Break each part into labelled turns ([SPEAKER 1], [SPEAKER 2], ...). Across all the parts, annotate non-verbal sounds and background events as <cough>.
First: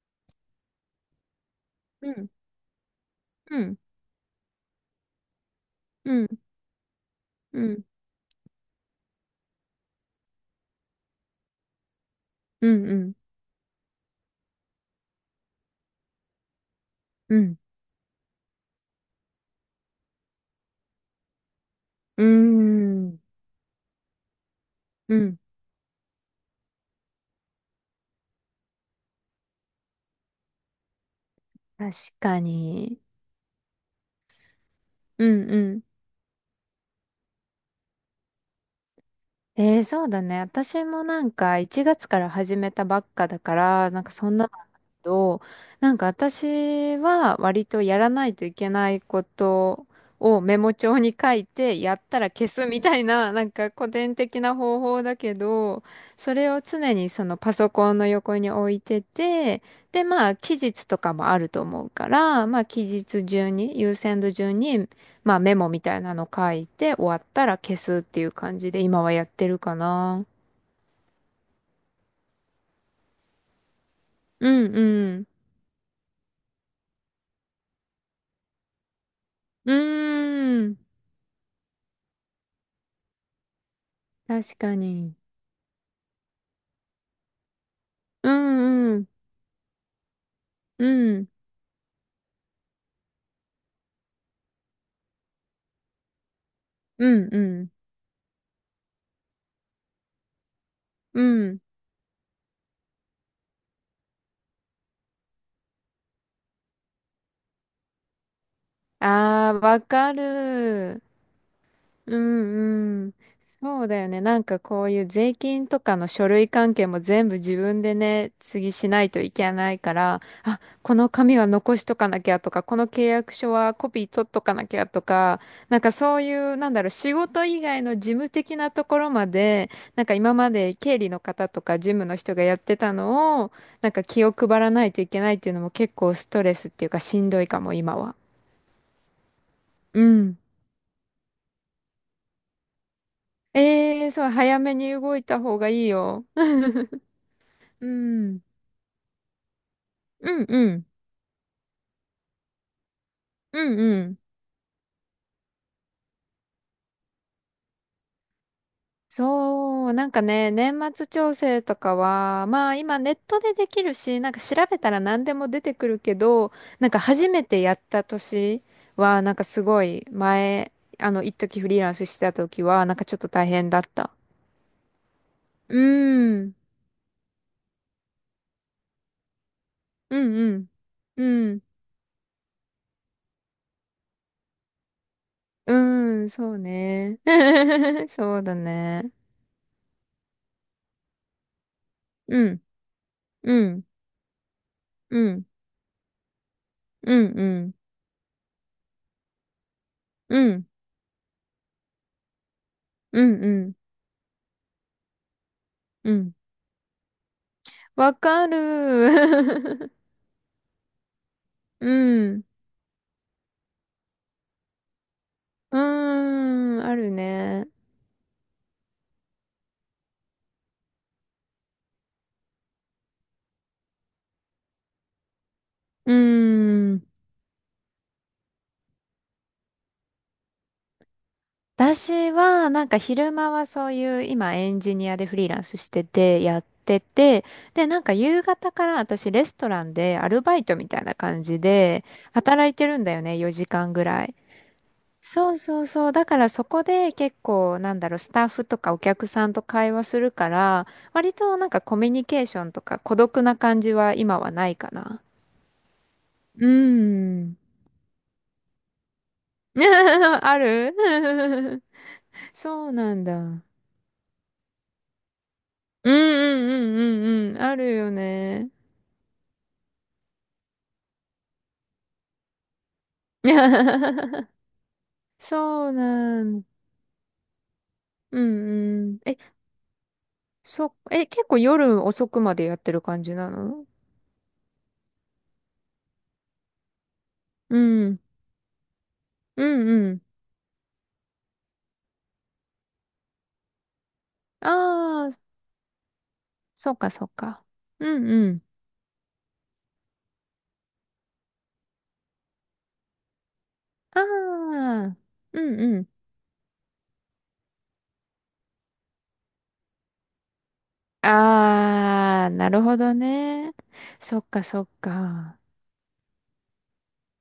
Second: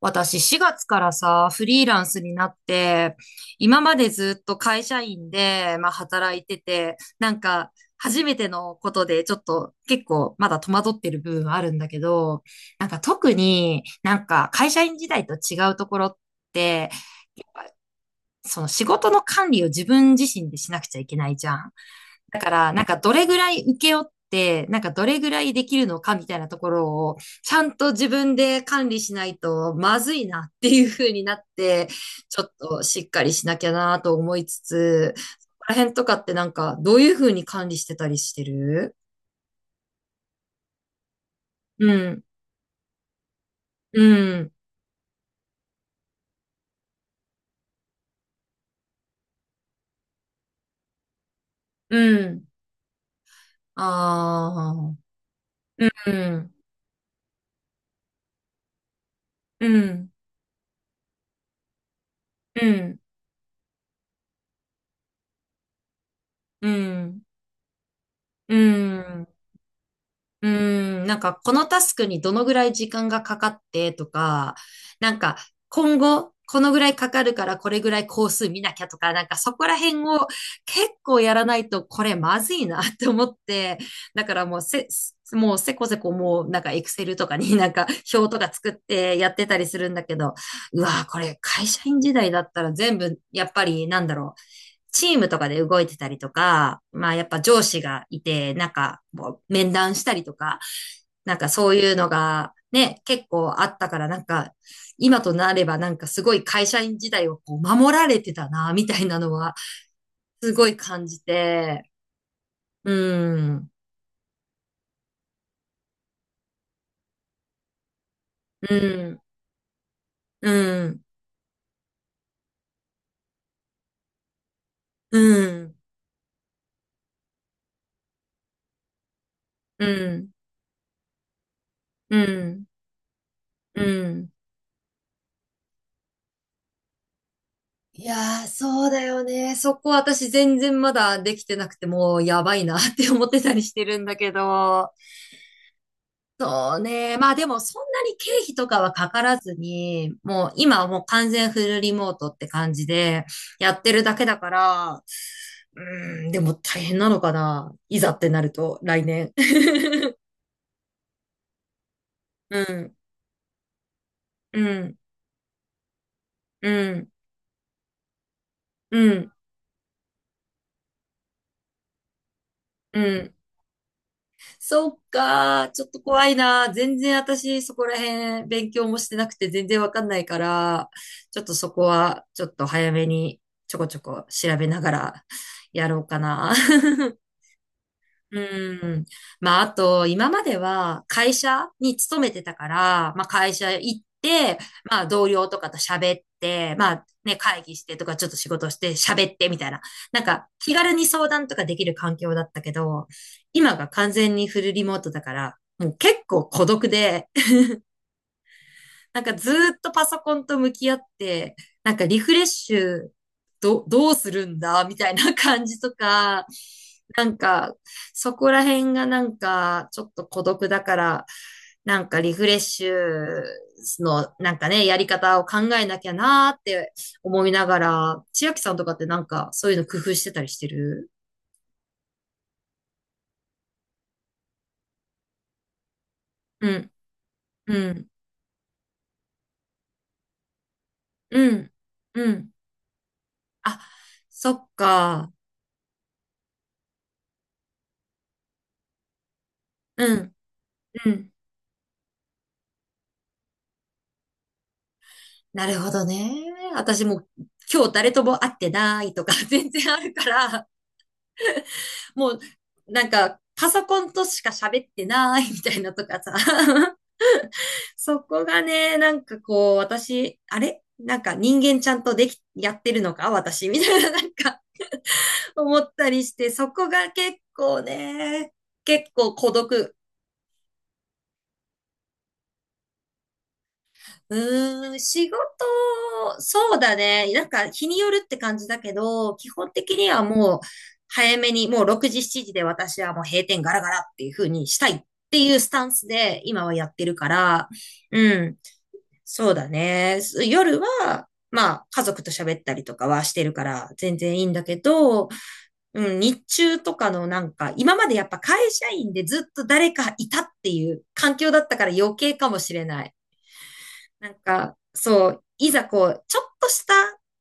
[SPEAKER 1] 私4月からさ、フリーラン
[SPEAKER 2] う
[SPEAKER 1] ス
[SPEAKER 2] ん、
[SPEAKER 1] になって、
[SPEAKER 2] うん、
[SPEAKER 1] 今までずっと会社員で、まあ
[SPEAKER 2] うん、
[SPEAKER 1] 働いてて、なん
[SPEAKER 2] う
[SPEAKER 1] か
[SPEAKER 2] ん、
[SPEAKER 1] 初めてのことでちょっと結構まだ戸惑ってる部分はあるんだけど、
[SPEAKER 2] う
[SPEAKER 1] なん
[SPEAKER 2] ん、う
[SPEAKER 1] か
[SPEAKER 2] ん、
[SPEAKER 1] 特になんか会社員時代と違うところって、
[SPEAKER 2] うん、
[SPEAKER 1] その仕事の管理を自分自身でしなくちゃいけないじゃん。
[SPEAKER 2] う
[SPEAKER 1] だから、なんかど
[SPEAKER 2] ん、
[SPEAKER 1] れぐらい請け負って、なんかど
[SPEAKER 2] う
[SPEAKER 1] れぐ
[SPEAKER 2] ん
[SPEAKER 1] らいできるのかみたいなところを、ちゃんと自分で管理しないとまずいなっていう風になって、
[SPEAKER 2] 確
[SPEAKER 1] ち
[SPEAKER 2] か
[SPEAKER 1] ょっとし
[SPEAKER 2] に。
[SPEAKER 1] っかりしなきゃなと思いつつ、そ
[SPEAKER 2] うん、う
[SPEAKER 1] こら
[SPEAKER 2] ん、
[SPEAKER 1] 辺とかってなんかどういう風に管理してたりしてる？
[SPEAKER 2] そうだね。私も1
[SPEAKER 1] う
[SPEAKER 2] 月か
[SPEAKER 1] ん、
[SPEAKER 2] ら始めたばっかだから、
[SPEAKER 1] う
[SPEAKER 2] なんかそんなの
[SPEAKER 1] ん、
[SPEAKER 2] だけど、なんか私は割とやらないといけないことをメモ帳に書いて、や
[SPEAKER 1] う
[SPEAKER 2] ったら
[SPEAKER 1] ん。
[SPEAKER 2] 消すみたいな、なんか古典的な方法
[SPEAKER 1] あ
[SPEAKER 2] だけど、
[SPEAKER 1] あ、う
[SPEAKER 2] それ
[SPEAKER 1] ん、
[SPEAKER 2] を常にそのパソコンの横に置いてて、
[SPEAKER 1] う
[SPEAKER 2] で、
[SPEAKER 1] ん、
[SPEAKER 2] まあ期日とかもあると思うから、まあ
[SPEAKER 1] う
[SPEAKER 2] 期
[SPEAKER 1] ん、
[SPEAKER 2] 日順に、優先度順にまあメモみたいなの書い
[SPEAKER 1] う
[SPEAKER 2] て終わ
[SPEAKER 1] ん、
[SPEAKER 2] ったら消すっていう
[SPEAKER 1] う
[SPEAKER 2] 感じで今はや
[SPEAKER 1] ん。
[SPEAKER 2] ってるかな。
[SPEAKER 1] うーん、なんかこのタスクにどのぐらい時間がかかってと
[SPEAKER 2] う
[SPEAKER 1] か、
[SPEAKER 2] んう
[SPEAKER 1] なん
[SPEAKER 2] ん。
[SPEAKER 1] か今後このぐらいかかるからこれぐらい工数見なきゃとか、なんかそこ
[SPEAKER 2] う
[SPEAKER 1] ら辺を
[SPEAKER 2] ーん。
[SPEAKER 1] 結構やらないとこれまずいなって思って、だから
[SPEAKER 2] 確かに。
[SPEAKER 1] もうせこせこもうなんかエクセルとかになんか
[SPEAKER 2] う
[SPEAKER 1] 表とか作っ
[SPEAKER 2] んうん。
[SPEAKER 1] てやってたりするんだけど、う
[SPEAKER 2] う
[SPEAKER 1] わーこ
[SPEAKER 2] ん。
[SPEAKER 1] れ会社員時代だったら全部やっぱりなんだろう。チームとかで動いてたりとか、
[SPEAKER 2] う
[SPEAKER 1] まあやっ
[SPEAKER 2] んう
[SPEAKER 1] ぱ上
[SPEAKER 2] ん。
[SPEAKER 1] 司がいて、なんかもう面談したりとか、
[SPEAKER 2] う
[SPEAKER 1] なんか
[SPEAKER 2] ん。
[SPEAKER 1] そういうのがね、結構あったからなんか、今となればなんかすごい会社員時代をこう守られてたな、みたいなのは
[SPEAKER 2] ああ、わか
[SPEAKER 1] すごい
[SPEAKER 2] る。
[SPEAKER 1] 感じて、
[SPEAKER 2] う
[SPEAKER 1] う
[SPEAKER 2] んうん。
[SPEAKER 1] ん、
[SPEAKER 2] そうだよね。なんかこういう税金とかの書類関係も全部自分でね、次
[SPEAKER 1] う
[SPEAKER 2] しないと
[SPEAKER 1] ん、
[SPEAKER 2] いけないから、
[SPEAKER 1] う
[SPEAKER 2] あ、こ
[SPEAKER 1] ん、
[SPEAKER 2] の紙は残しとかなきゃとか、この契約書はコピー取っとかなきゃと
[SPEAKER 1] う
[SPEAKER 2] か、
[SPEAKER 1] ん、
[SPEAKER 2] なんかそういう、なんだろう、仕事以外の事務的なところまで、
[SPEAKER 1] う
[SPEAKER 2] なんか
[SPEAKER 1] ん、
[SPEAKER 2] 今まで経理の方とか事務の
[SPEAKER 1] う
[SPEAKER 2] 人がやっ
[SPEAKER 1] ん、
[SPEAKER 2] てたのを、
[SPEAKER 1] う
[SPEAKER 2] なんか気
[SPEAKER 1] ん。
[SPEAKER 2] を配らないといけないっていうのも結構ストレスっていうかしんどいかも、今
[SPEAKER 1] い
[SPEAKER 2] は。
[SPEAKER 1] やー、そうだよね。そこ
[SPEAKER 2] う
[SPEAKER 1] 私
[SPEAKER 2] ん。
[SPEAKER 1] 全然まだできてなくてもうやばいなって思ってたりしてるん
[SPEAKER 2] ええー、
[SPEAKER 1] だ
[SPEAKER 2] そ
[SPEAKER 1] け
[SPEAKER 2] う、早め
[SPEAKER 1] ど。
[SPEAKER 2] に動いた方がいいよ。
[SPEAKER 1] そうね。まあでもそ
[SPEAKER 2] う
[SPEAKER 1] んなに経
[SPEAKER 2] ん、
[SPEAKER 1] 費とかはかからずに、
[SPEAKER 2] うん
[SPEAKER 1] もう
[SPEAKER 2] う
[SPEAKER 1] 今は
[SPEAKER 2] ん、
[SPEAKER 1] もう完全フルリモートって感じで
[SPEAKER 2] う
[SPEAKER 1] や
[SPEAKER 2] ん
[SPEAKER 1] って
[SPEAKER 2] う
[SPEAKER 1] るだ
[SPEAKER 2] ん。
[SPEAKER 1] けだから、うーん、でも大変なのかな。いざってなると、来年。
[SPEAKER 2] そう、なん
[SPEAKER 1] <laughs>
[SPEAKER 2] かね、年末調整とかは、
[SPEAKER 1] う
[SPEAKER 2] まあ
[SPEAKER 1] ん、
[SPEAKER 2] 今ネットでできるし、なんか調
[SPEAKER 1] う
[SPEAKER 2] べた
[SPEAKER 1] ん、
[SPEAKER 2] ら何でも出てくるけど、
[SPEAKER 1] う
[SPEAKER 2] なんか
[SPEAKER 1] ん、
[SPEAKER 2] 初めてやった年
[SPEAKER 1] う
[SPEAKER 2] は、
[SPEAKER 1] ん、
[SPEAKER 2] なんかすごい前、あの、一時フリーランスしてた時は、なん
[SPEAKER 1] う
[SPEAKER 2] かちょっと
[SPEAKER 1] ん。
[SPEAKER 2] 大変だった。
[SPEAKER 1] そっか、
[SPEAKER 2] う
[SPEAKER 1] ちょっと怖い
[SPEAKER 2] ーん、
[SPEAKER 1] な。全然私そこら辺勉強もしてなくて全然わかん
[SPEAKER 2] う
[SPEAKER 1] ない
[SPEAKER 2] ん
[SPEAKER 1] か
[SPEAKER 2] うん、
[SPEAKER 1] ら、ちょっ
[SPEAKER 2] う
[SPEAKER 1] と
[SPEAKER 2] ん、
[SPEAKER 1] そこはちょっと早めにちょこちょこ調べながら
[SPEAKER 2] う
[SPEAKER 1] やろうか
[SPEAKER 2] ーん、
[SPEAKER 1] な。
[SPEAKER 2] そうね。
[SPEAKER 1] <laughs>
[SPEAKER 2] <laughs> そ
[SPEAKER 1] う
[SPEAKER 2] うだ
[SPEAKER 1] ん。
[SPEAKER 2] ね。
[SPEAKER 1] まあ、あと、今までは会社に勤めて
[SPEAKER 2] う
[SPEAKER 1] た
[SPEAKER 2] ん、
[SPEAKER 1] から、まあ、会
[SPEAKER 2] う
[SPEAKER 1] 社
[SPEAKER 2] ん、
[SPEAKER 1] 行って、まあ、
[SPEAKER 2] う
[SPEAKER 1] 同
[SPEAKER 2] ん、
[SPEAKER 1] 僚とかと喋って、まあ、
[SPEAKER 2] うん、
[SPEAKER 1] ね、
[SPEAKER 2] う
[SPEAKER 1] 会
[SPEAKER 2] ん、
[SPEAKER 1] 議してとか、ちょっと仕事して喋ってみたいな。なん
[SPEAKER 2] う
[SPEAKER 1] か、
[SPEAKER 2] ん、
[SPEAKER 1] 気軽に相談とかできる環境だったけど、
[SPEAKER 2] うん、うん、
[SPEAKER 1] 今が完全にフルリモートだから、もう
[SPEAKER 2] う
[SPEAKER 1] 結
[SPEAKER 2] ん
[SPEAKER 1] 構孤独で、
[SPEAKER 2] わかる。
[SPEAKER 1] なんかずーっと
[SPEAKER 2] <laughs>
[SPEAKER 1] パソコンと向き合って、
[SPEAKER 2] う
[SPEAKER 1] なんかリフレ
[SPEAKER 2] ん。
[SPEAKER 1] ッシュどうするんだみたいな感
[SPEAKER 2] う
[SPEAKER 1] じ
[SPEAKER 2] ー
[SPEAKER 1] とか、
[SPEAKER 2] ん。ある
[SPEAKER 1] なん
[SPEAKER 2] ね。
[SPEAKER 1] かそこら辺がなんかちょっと孤独だから、なんかリフレッシュのなんかね、やり方を考えなき
[SPEAKER 2] う
[SPEAKER 1] ゃなーって
[SPEAKER 2] ーん。
[SPEAKER 1] 思いながら、千秋さんとかってなんかそういうの工夫してたりしてる？
[SPEAKER 2] 私は、なんか昼間はそういう、今エンジニアでフリーランスしてて、やっ
[SPEAKER 1] うん、
[SPEAKER 2] てて、で、
[SPEAKER 1] う
[SPEAKER 2] なん
[SPEAKER 1] ん、
[SPEAKER 2] か夕方から私レストランでアルバイトみたいな感
[SPEAKER 1] う
[SPEAKER 2] じ
[SPEAKER 1] ん、
[SPEAKER 2] で、
[SPEAKER 1] うん。
[SPEAKER 2] 働いてるんだよね、4
[SPEAKER 1] あ、
[SPEAKER 2] 時間ぐらい。
[SPEAKER 1] そっか。
[SPEAKER 2] そうそうそう。だからそこで結構、なんだろう、スタッフとかお客さんと会話
[SPEAKER 1] う
[SPEAKER 2] する
[SPEAKER 1] ん、
[SPEAKER 2] から、
[SPEAKER 1] うん。
[SPEAKER 2] 割となんかコミュニケーションとか孤独な感じは今はないかな。
[SPEAKER 1] なるほどね。
[SPEAKER 2] うー
[SPEAKER 1] 私も
[SPEAKER 2] ん。
[SPEAKER 1] 今日誰とも会ってないとか <laughs> 全然あるか
[SPEAKER 2] <laughs> あ
[SPEAKER 1] ら、
[SPEAKER 2] る。
[SPEAKER 1] もう
[SPEAKER 2] <laughs> そう
[SPEAKER 1] なん
[SPEAKER 2] なんだ。
[SPEAKER 1] か
[SPEAKER 2] うん
[SPEAKER 1] パソコンとしか喋ってないみたいなと
[SPEAKER 2] う
[SPEAKER 1] かさ。
[SPEAKER 2] んうん
[SPEAKER 1] <laughs>
[SPEAKER 2] うんうん。あるよ
[SPEAKER 1] そこが
[SPEAKER 2] ね。
[SPEAKER 1] ね、なんかこう私、あれなんか人間ちゃんとやってるのか私みたいななん
[SPEAKER 2] <laughs>
[SPEAKER 1] か思
[SPEAKER 2] そ
[SPEAKER 1] っ
[SPEAKER 2] う
[SPEAKER 1] たりし
[SPEAKER 2] な
[SPEAKER 1] て、
[SPEAKER 2] ん。
[SPEAKER 1] そこが結構
[SPEAKER 2] う
[SPEAKER 1] ね、
[SPEAKER 2] ん
[SPEAKER 1] 結
[SPEAKER 2] うん。
[SPEAKER 1] 構
[SPEAKER 2] え、
[SPEAKER 1] 孤独。
[SPEAKER 2] そ、え、結構夜遅くまでやってる感じなの？
[SPEAKER 1] うーん、仕事、そうだね。なんか
[SPEAKER 2] う
[SPEAKER 1] 日によ
[SPEAKER 2] ん。
[SPEAKER 1] るって感じだけど、基
[SPEAKER 2] う
[SPEAKER 1] 本
[SPEAKER 2] ん
[SPEAKER 1] 的に
[SPEAKER 2] う
[SPEAKER 1] は
[SPEAKER 2] ん。
[SPEAKER 1] もう早めに、もう6時、7時で私はもう閉店ガラガラっていう風にしたいっ
[SPEAKER 2] ああ、
[SPEAKER 1] ていうスタンスで今はや
[SPEAKER 2] そ
[SPEAKER 1] っ
[SPEAKER 2] っ
[SPEAKER 1] て
[SPEAKER 2] か
[SPEAKER 1] る
[SPEAKER 2] そ
[SPEAKER 1] か
[SPEAKER 2] っか。
[SPEAKER 1] ら、
[SPEAKER 2] うん
[SPEAKER 1] う
[SPEAKER 2] う
[SPEAKER 1] ん、
[SPEAKER 2] ん。
[SPEAKER 1] そうだね。夜は、まあ家族と喋ったりとかはしてるから全
[SPEAKER 2] あ
[SPEAKER 1] 然いいんだけ
[SPEAKER 2] あ、
[SPEAKER 1] ど、
[SPEAKER 2] うんうん。
[SPEAKER 1] うん、日中とかのなんか、今までやっぱ会社員でずっと誰かいたっていう環境だったから余計
[SPEAKER 2] あ
[SPEAKER 1] か
[SPEAKER 2] あ、
[SPEAKER 1] も
[SPEAKER 2] な
[SPEAKER 1] し
[SPEAKER 2] る
[SPEAKER 1] れ
[SPEAKER 2] ほ
[SPEAKER 1] な
[SPEAKER 2] ど
[SPEAKER 1] い。
[SPEAKER 2] ね。
[SPEAKER 1] なん
[SPEAKER 2] そっか
[SPEAKER 1] か、
[SPEAKER 2] そっ
[SPEAKER 1] そう、
[SPEAKER 2] か。
[SPEAKER 1] いざこう、ちょっとした、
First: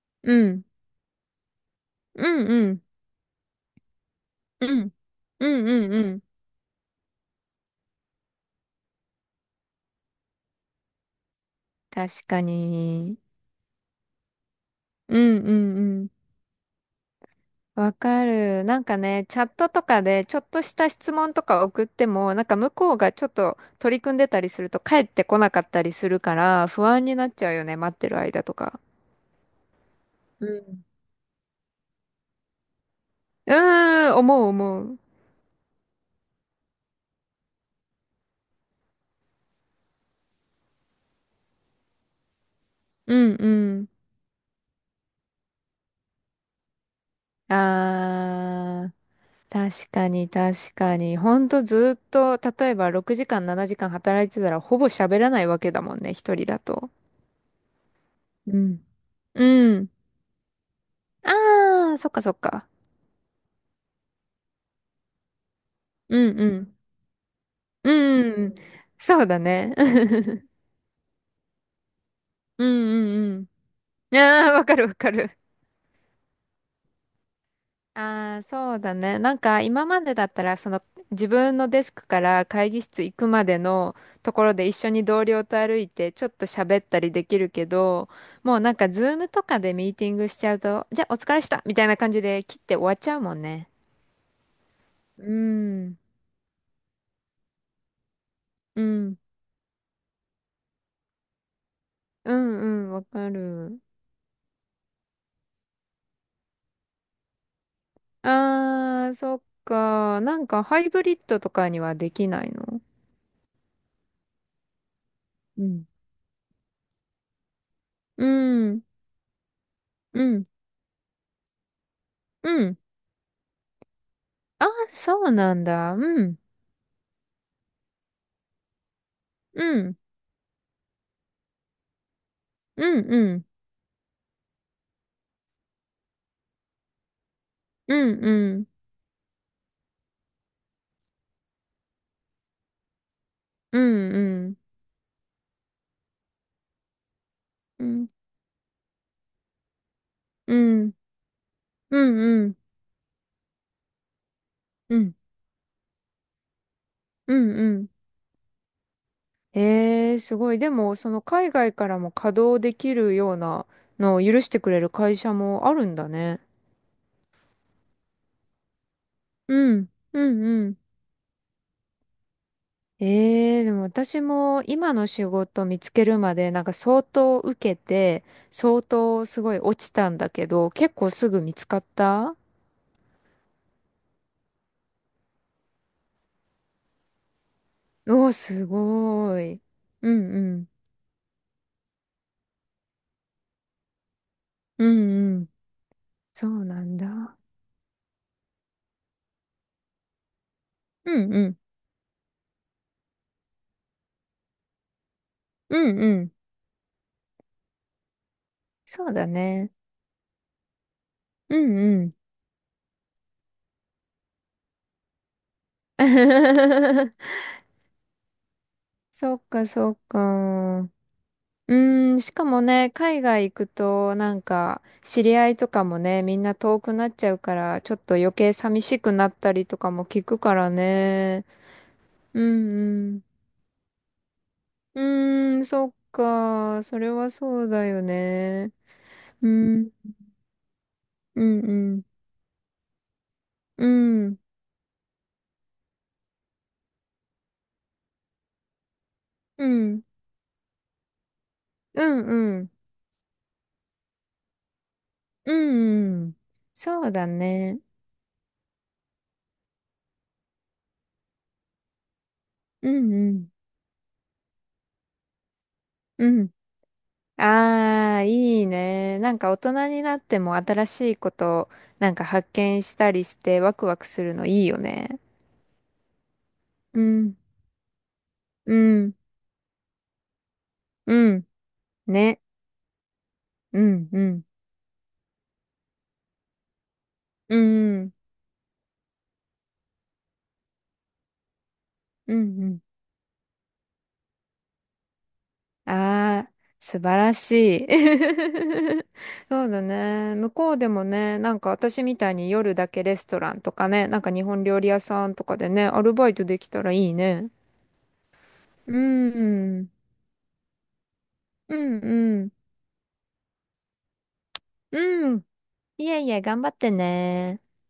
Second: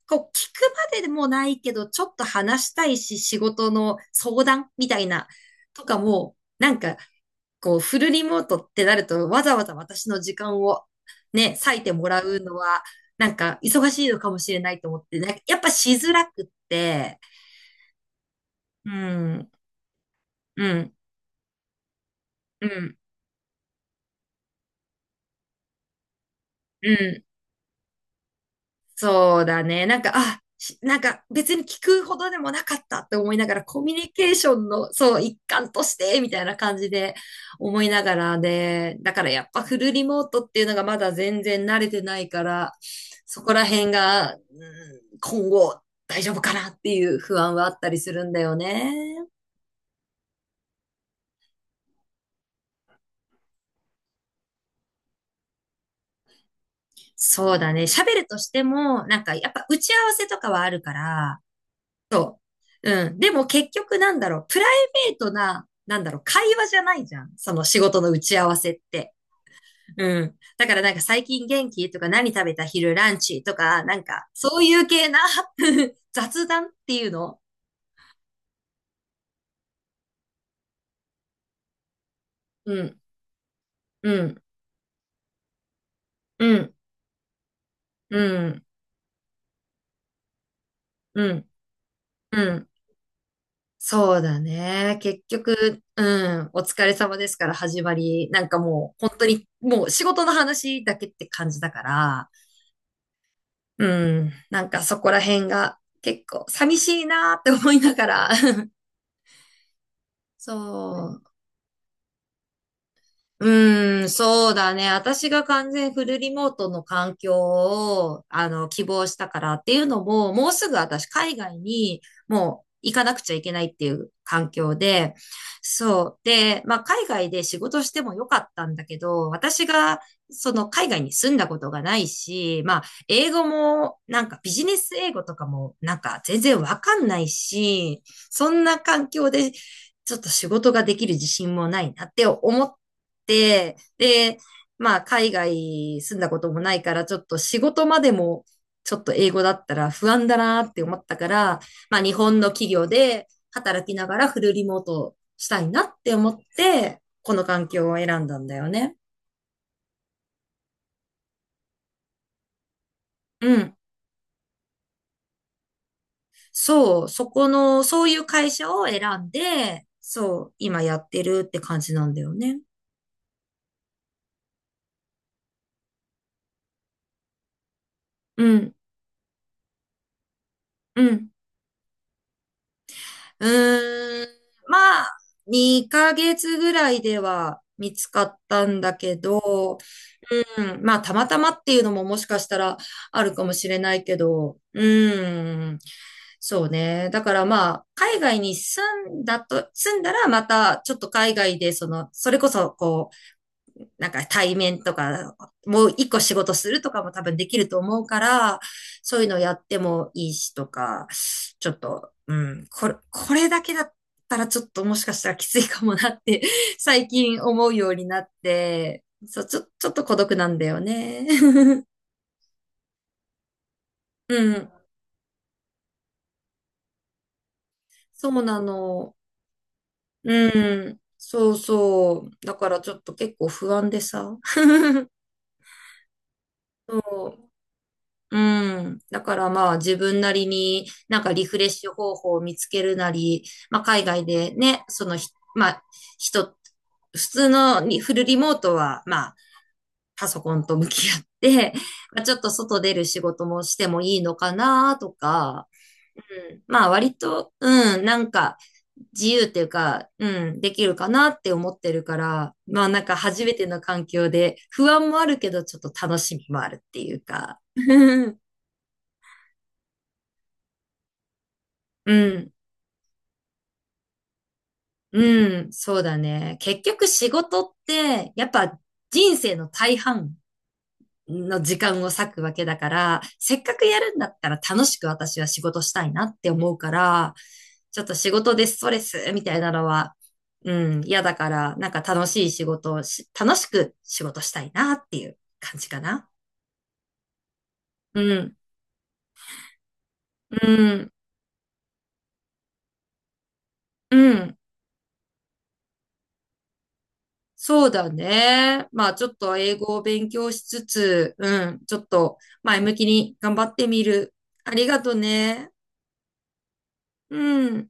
[SPEAKER 1] こう、聞く
[SPEAKER 2] うん。
[SPEAKER 1] まででもないけど、ちょっと
[SPEAKER 2] う
[SPEAKER 1] 話し
[SPEAKER 2] ん
[SPEAKER 1] たいし、仕事の相
[SPEAKER 2] う
[SPEAKER 1] 談み
[SPEAKER 2] ん。
[SPEAKER 1] たいな、
[SPEAKER 2] うん
[SPEAKER 1] と
[SPEAKER 2] うん
[SPEAKER 1] か
[SPEAKER 2] うん。
[SPEAKER 1] も、なんか、こう、フルリモートってなると、わざわざ私の時間をね、割いてもら
[SPEAKER 2] 確
[SPEAKER 1] う
[SPEAKER 2] か
[SPEAKER 1] のは、
[SPEAKER 2] に。
[SPEAKER 1] なんか、忙しいのかもしれないと思っ
[SPEAKER 2] う
[SPEAKER 1] て、なん
[SPEAKER 2] ん
[SPEAKER 1] か
[SPEAKER 2] う
[SPEAKER 1] やっぱ
[SPEAKER 2] ん
[SPEAKER 1] し
[SPEAKER 2] うん。
[SPEAKER 1] づらくって、
[SPEAKER 2] わかる。なん
[SPEAKER 1] う
[SPEAKER 2] かね、チャッ
[SPEAKER 1] ん、
[SPEAKER 2] トとかでちょっと
[SPEAKER 1] う
[SPEAKER 2] した
[SPEAKER 1] ん、
[SPEAKER 2] 質問とか送っても、なんか
[SPEAKER 1] う
[SPEAKER 2] 向こ
[SPEAKER 1] ん、
[SPEAKER 2] うがちょっと取り組んでたりすると帰ってこなかったりするから不
[SPEAKER 1] う
[SPEAKER 2] 安に
[SPEAKER 1] ん、
[SPEAKER 2] なっちゃうよね、待ってる間とか。
[SPEAKER 1] そうだね。なんか、あ、
[SPEAKER 2] うん。
[SPEAKER 1] なんか別に聞くほどでもなかったって思いな
[SPEAKER 2] う
[SPEAKER 1] がら、コミュニ
[SPEAKER 2] ーん、
[SPEAKER 1] ケー
[SPEAKER 2] 思う
[SPEAKER 1] ション
[SPEAKER 2] 思
[SPEAKER 1] の、
[SPEAKER 2] う。
[SPEAKER 1] そう、一環として、みたいな感じで思いながらで、だからやっぱフルリモートっていうのがまだ全然慣れてないから、
[SPEAKER 2] うん
[SPEAKER 1] そこら
[SPEAKER 2] う
[SPEAKER 1] 辺が、うん今後大丈夫かなっていう不
[SPEAKER 2] ん。
[SPEAKER 1] 安はあったりするんだよ
[SPEAKER 2] あ
[SPEAKER 1] ね。
[SPEAKER 2] ー。確かに確かに。ほんとずっと、例えば6時間7時間働いてたらほぼ喋らないわけだもんね、一人だと。
[SPEAKER 1] そうだね。喋るとし
[SPEAKER 2] う
[SPEAKER 1] て
[SPEAKER 2] ん。
[SPEAKER 1] も、なんかやっぱ
[SPEAKER 2] う
[SPEAKER 1] 打
[SPEAKER 2] ん。
[SPEAKER 1] ち合わせとかはあるから、
[SPEAKER 2] ああ、そっかそ
[SPEAKER 1] そ
[SPEAKER 2] っか。
[SPEAKER 1] う。うん。でも結局なんだろう、プライベートな、なんだ
[SPEAKER 2] う
[SPEAKER 1] ろう、
[SPEAKER 2] ん
[SPEAKER 1] 会
[SPEAKER 2] う
[SPEAKER 1] 話
[SPEAKER 2] ん。
[SPEAKER 1] じゃないじゃん。その仕事の打ち
[SPEAKER 2] う
[SPEAKER 1] 合
[SPEAKER 2] ん。
[SPEAKER 1] わせって。
[SPEAKER 2] そうだね。
[SPEAKER 1] うん。
[SPEAKER 2] <laughs>
[SPEAKER 1] だからなんか最近元気とか何食べ
[SPEAKER 2] う
[SPEAKER 1] た
[SPEAKER 2] ん
[SPEAKER 1] 昼ラン
[SPEAKER 2] う
[SPEAKER 1] チ
[SPEAKER 2] ん
[SPEAKER 1] とか、なん
[SPEAKER 2] うん。
[SPEAKER 1] か
[SPEAKER 2] ああ、
[SPEAKER 1] そう
[SPEAKER 2] わ
[SPEAKER 1] い
[SPEAKER 2] か
[SPEAKER 1] う
[SPEAKER 2] るわ
[SPEAKER 1] 系
[SPEAKER 2] か
[SPEAKER 1] な
[SPEAKER 2] る。
[SPEAKER 1] <laughs> 雑談っていうの。
[SPEAKER 2] ああ、そうだね。なんか今までだったら、その自分のデスクから会
[SPEAKER 1] う
[SPEAKER 2] 議
[SPEAKER 1] ん、
[SPEAKER 2] 室行くまでの
[SPEAKER 1] う
[SPEAKER 2] と
[SPEAKER 1] ん、
[SPEAKER 2] ころで一緒に同僚と歩いてちょっ
[SPEAKER 1] う
[SPEAKER 2] と
[SPEAKER 1] ん、
[SPEAKER 2] 喋ったりできるけど、
[SPEAKER 1] う
[SPEAKER 2] もう
[SPEAKER 1] ん、
[SPEAKER 2] なんかズームとかでミーティングしちゃうと、じゃあお
[SPEAKER 1] う
[SPEAKER 2] 疲れし
[SPEAKER 1] ん、
[SPEAKER 2] たみたいな感じ
[SPEAKER 1] う
[SPEAKER 2] で切っ
[SPEAKER 1] ん。
[SPEAKER 2] て終わっちゃうもんね。
[SPEAKER 1] そうだね。結
[SPEAKER 2] う
[SPEAKER 1] 局、
[SPEAKER 2] ん。
[SPEAKER 1] うん、お疲れ様ですから始まり、なんか
[SPEAKER 2] う
[SPEAKER 1] もう本
[SPEAKER 2] ん。
[SPEAKER 1] 当にもう仕事の話だけって感じだから、
[SPEAKER 2] うんうん、わかる。
[SPEAKER 1] うん。なんかそこら辺が結構寂しいなーって思いながら
[SPEAKER 2] あー、そっか。な
[SPEAKER 1] <laughs>
[SPEAKER 2] んかハイブリッ
[SPEAKER 1] そう、
[SPEAKER 2] ドとかにはできないの？
[SPEAKER 1] うーん、そうだね。私が
[SPEAKER 2] う
[SPEAKER 1] 完
[SPEAKER 2] ん。
[SPEAKER 1] 全フルリモートの環境を、
[SPEAKER 2] うん、
[SPEAKER 1] 希望したからっていうの
[SPEAKER 2] う
[SPEAKER 1] も、
[SPEAKER 2] ん、
[SPEAKER 1] もうすぐ私海外に
[SPEAKER 2] う
[SPEAKER 1] もう
[SPEAKER 2] ん。
[SPEAKER 1] 行かなくちゃいけないっていう環
[SPEAKER 2] あ、
[SPEAKER 1] 境で、
[SPEAKER 2] そうなんだ。
[SPEAKER 1] そう。
[SPEAKER 2] うん、
[SPEAKER 1] で、まあ、海外で仕事してもよかったんだけど、私
[SPEAKER 2] うん、
[SPEAKER 1] がその海外に住んだことがないし、まあ、
[SPEAKER 2] うん、う
[SPEAKER 1] 英語
[SPEAKER 2] ん、
[SPEAKER 1] もなんかビジネス英語とかもなんか全然わかんない
[SPEAKER 2] う
[SPEAKER 1] し、
[SPEAKER 2] ん、
[SPEAKER 1] そ
[SPEAKER 2] う
[SPEAKER 1] ん
[SPEAKER 2] ん、
[SPEAKER 1] な環境でちょっと仕事ができる自信もないなって思っ、で、
[SPEAKER 2] うん、
[SPEAKER 1] まあ、海外住んだこともないから、ちょっと仕
[SPEAKER 2] う
[SPEAKER 1] 事
[SPEAKER 2] ん、う
[SPEAKER 1] ま
[SPEAKER 2] ん、
[SPEAKER 1] でも、ちょっと英語だったら不安だ
[SPEAKER 2] う
[SPEAKER 1] なって思
[SPEAKER 2] ん、
[SPEAKER 1] ったから、まあ、日本
[SPEAKER 2] う
[SPEAKER 1] の
[SPEAKER 2] ん、
[SPEAKER 1] 企業で働きながらフルリモー
[SPEAKER 2] う
[SPEAKER 1] ト
[SPEAKER 2] ん、
[SPEAKER 1] したいなって思って、こ
[SPEAKER 2] う
[SPEAKER 1] の
[SPEAKER 2] ん、
[SPEAKER 1] 環
[SPEAKER 2] うん
[SPEAKER 1] 境を選んだんだよね。
[SPEAKER 2] すごい。でも、その海外からも稼働できるよう
[SPEAKER 1] う
[SPEAKER 2] な
[SPEAKER 1] ん。
[SPEAKER 2] のを許してくれる会社もあるんだね。
[SPEAKER 1] そう、そこの、そういう会社を選ん
[SPEAKER 2] う
[SPEAKER 1] で、
[SPEAKER 2] ん、うん、
[SPEAKER 1] そう、
[SPEAKER 2] うん。
[SPEAKER 1] 今やってるって感じなんだよね。
[SPEAKER 2] ええでも私も今の仕事見つけるまでなんか相当受けて、
[SPEAKER 1] うん、
[SPEAKER 2] 相当すごい落ちたんだけど、結
[SPEAKER 1] う
[SPEAKER 2] 構す
[SPEAKER 1] ん。
[SPEAKER 2] ぐ見つかった？
[SPEAKER 1] うーん、まあ、2ヶ月ぐらいでは見つか
[SPEAKER 2] おー、
[SPEAKER 1] った
[SPEAKER 2] す
[SPEAKER 1] んだけ
[SPEAKER 2] ごーい。
[SPEAKER 1] ど、
[SPEAKER 2] うんう
[SPEAKER 1] う
[SPEAKER 2] ん。
[SPEAKER 1] ん、まあ、たまたまっていうのももしかしたらあるかもしれないけど、う
[SPEAKER 2] うんうん。
[SPEAKER 1] ん、
[SPEAKER 2] そ
[SPEAKER 1] そ
[SPEAKER 2] う
[SPEAKER 1] う
[SPEAKER 2] なん
[SPEAKER 1] ね。だか
[SPEAKER 2] だ。
[SPEAKER 1] らまあ、海外に住んだらまたちょっと
[SPEAKER 2] うん
[SPEAKER 1] 海
[SPEAKER 2] うん。
[SPEAKER 1] 外で、その、それこそなんか対面とか、
[SPEAKER 2] う
[SPEAKER 1] もう
[SPEAKER 2] ん
[SPEAKER 1] 一
[SPEAKER 2] う
[SPEAKER 1] 個
[SPEAKER 2] ん。
[SPEAKER 1] 仕事するとかも多分できると思うから、
[SPEAKER 2] そう
[SPEAKER 1] そういう
[SPEAKER 2] だ
[SPEAKER 1] のやっ
[SPEAKER 2] ね。
[SPEAKER 1] てもいいしとか、
[SPEAKER 2] う
[SPEAKER 1] ちょっ
[SPEAKER 2] んう
[SPEAKER 1] と、
[SPEAKER 2] ん。
[SPEAKER 1] うん、これだけだったらちょっともしかしたらきついかもなって <laughs> 最
[SPEAKER 2] <laughs>
[SPEAKER 1] 近思うようになって、
[SPEAKER 2] そ
[SPEAKER 1] そ
[SPEAKER 2] っ
[SPEAKER 1] う、ちょ、
[SPEAKER 2] か
[SPEAKER 1] ちょ
[SPEAKER 2] そ
[SPEAKER 1] っ
[SPEAKER 2] っ
[SPEAKER 1] と孤独なんだよ
[SPEAKER 2] か。
[SPEAKER 1] ね。
[SPEAKER 2] う
[SPEAKER 1] <laughs>
[SPEAKER 2] ーん、しかもね、海外行くと、な
[SPEAKER 1] う
[SPEAKER 2] ん
[SPEAKER 1] ん、
[SPEAKER 2] か、知り合いとかもね、みんな遠くなっちゃうから、ちょっと
[SPEAKER 1] そ
[SPEAKER 2] 余
[SPEAKER 1] う
[SPEAKER 2] 計
[SPEAKER 1] な
[SPEAKER 2] 寂しく
[SPEAKER 1] の。
[SPEAKER 2] なったりとかも聞く
[SPEAKER 1] う
[SPEAKER 2] から
[SPEAKER 1] ん、
[SPEAKER 2] ね。
[SPEAKER 1] そうそ
[SPEAKER 2] う
[SPEAKER 1] う。だか
[SPEAKER 2] ん
[SPEAKER 1] らちょっ
[SPEAKER 2] う
[SPEAKER 1] と
[SPEAKER 2] ん。
[SPEAKER 1] 結構不安でさ。
[SPEAKER 2] うーん、そっか。それはそうだよ
[SPEAKER 1] う
[SPEAKER 2] ね。
[SPEAKER 1] ん。だから
[SPEAKER 2] う
[SPEAKER 1] まあ
[SPEAKER 2] ん、
[SPEAKER 1] 自分なりになんか
[SPEAKER 2] う
[SPEAKER 1] リフ
[SPEAKER 2] ん、
[SPEAKER 1] レッ
[SPEAKER 2] う
[SPEAKER 1] シュ
[SPEAKER 2] ん、
[SPEAKER 1] 方法を見つけるなり、まあ
[SPEAKER 2] う
[SPEAKER 1] 海外
[SPEAKER 2] ん、
[SPEAKER 1] でね、そのひ、まあ人、普通のリフルリモートはまあ
[SPEAKER 2] うん、
[SPEAKER 1] パソコンと向き合って、<laughs>
[SPEAKER 2] う
[SPEAKER 1] まあ、
[SPEAKER 2] ん、
[SPEAKER 1] ちょっと
[SPEAKER 2] うん、
[SPEAKER 1] 外出る仕事もしてもいいのかなと
[SPEAKER 2] う
[SPEAKER 1] か、
[SPEAKER 2] ん、うん
[SPEAKER 1] うん、まあ
[SPEAKER 2] そう
[SPEAKER 1] 割
[SPEAKER 2] だ
[SPEAKER 1] と、
[SPEAKER 2] ね。
[SPEAKER 1] うん、なんか自由っていうか、うん、できるかなって思ってるから、まあ
[SPEAKER 2] う
[SPEAKER 1] なん
[SPEAKER 2] ん、
[SPEAKER 1] か
[SPEAKER 2] う
[SPEAKER 1] 初
[SPEAKER 2] ん、
[SPEAKER 1] めての環境で不安もあるけどちょっと楽
[SPEAKER 2] う
[SPEAKER 1] しみ
[SPEAKER 2] ん。
[SPEAKER 1] もあるっていうか。
[SPEAKER 2] ああ、い
[SPEAKER 1] <laughs>
[SPEAKER 2] いね。なんか大人になっても新しいことな
[SPEAKER 1] う
[SPEAKER 2] んか発
[SPEAKER 1] ん、
[SPEAKER 2] 見したりしてワクワクするのいいよね。
[SPEAKER 1] うん、そうだね。結
[SPEAKER 2] う
[SPEAKER 1] 局仕
[SPEAKER 2] ん、
[SPEAKER 1] 事って、やっ
[SPEAKER 2] う
[SPEAKER 1] ぱ
[SPEAKER 2] ん、
[SPEAKER 1] 人生の大半
[SPEAKER 2] ねうん、
[SPEAKER 1] の時間を割
[SPEAKER 2] ね。
[SPEAKER 1] くわけだから、せっか
[SPEAKER 2] う
[SPEAKER 1] くや
[SPEAKER 2] ん、
[SPEAKER 1] るん
[SPEAKER 2] う
[SPEAKER 1] だっ
[SPEAKER 2] ん、
[SPEAKER 1] たら楽しく私は仕事したいなって思うから、
[SPEAKER 2] う
[SPEAKER 1] ちょっ
[SPEAKER 2] ん、
[SPEAKER 1] と仕事でストレスみたいなのは、うん、嫌だから、なんか楽
[SPEAKER 2] うん、
[SPEAKER 1] しい仕
[SPEAKER 2] うん。
[SPEAKER 1] 事をし、楽しく仕事したいなっていう感じかな。
[SPEAKER 2] ああ、素晴らしい。
[SPEAKER 1] うん、
[SPEAKER 2] <laughs> そうだね。向
[SPEAKER 1] う
[SPEAKER 2] こうでも
[SPEAKER 1] ん、
[SPEAKER 2] ね、なんか私みたいに夜だけレストランとかね、なんか
[SPEAKER 1] う
[SPEAKER 2] 日
[SPEAKER 1] ん。
[SPEAKER 2] 本料理屋さんとかでね、アルバイトできたらいいね。
[SPEAKER 1] そうだね。
[SPEAKER 2] う
[SPEAKER 1] まあちょ
[SPEAKER 2] ん、
[SPEAKER 1] っと英
[SPEAKER 2] うん、
[SPEAKER 1] 語を勉強しつつ、う
[SPEAKER 2] う
[SPEAKER 1] ん、ちょっと
[SPEAKER 2] ん、
[SPEAKER 1] 前向きに頑張ってみる。ありがと
[SPEAKER 2] うん。
[SPEAKER 1] ね。
[SPEAKER 2] いえいえ、頑張ってね。
[SPEAKER 1] うん。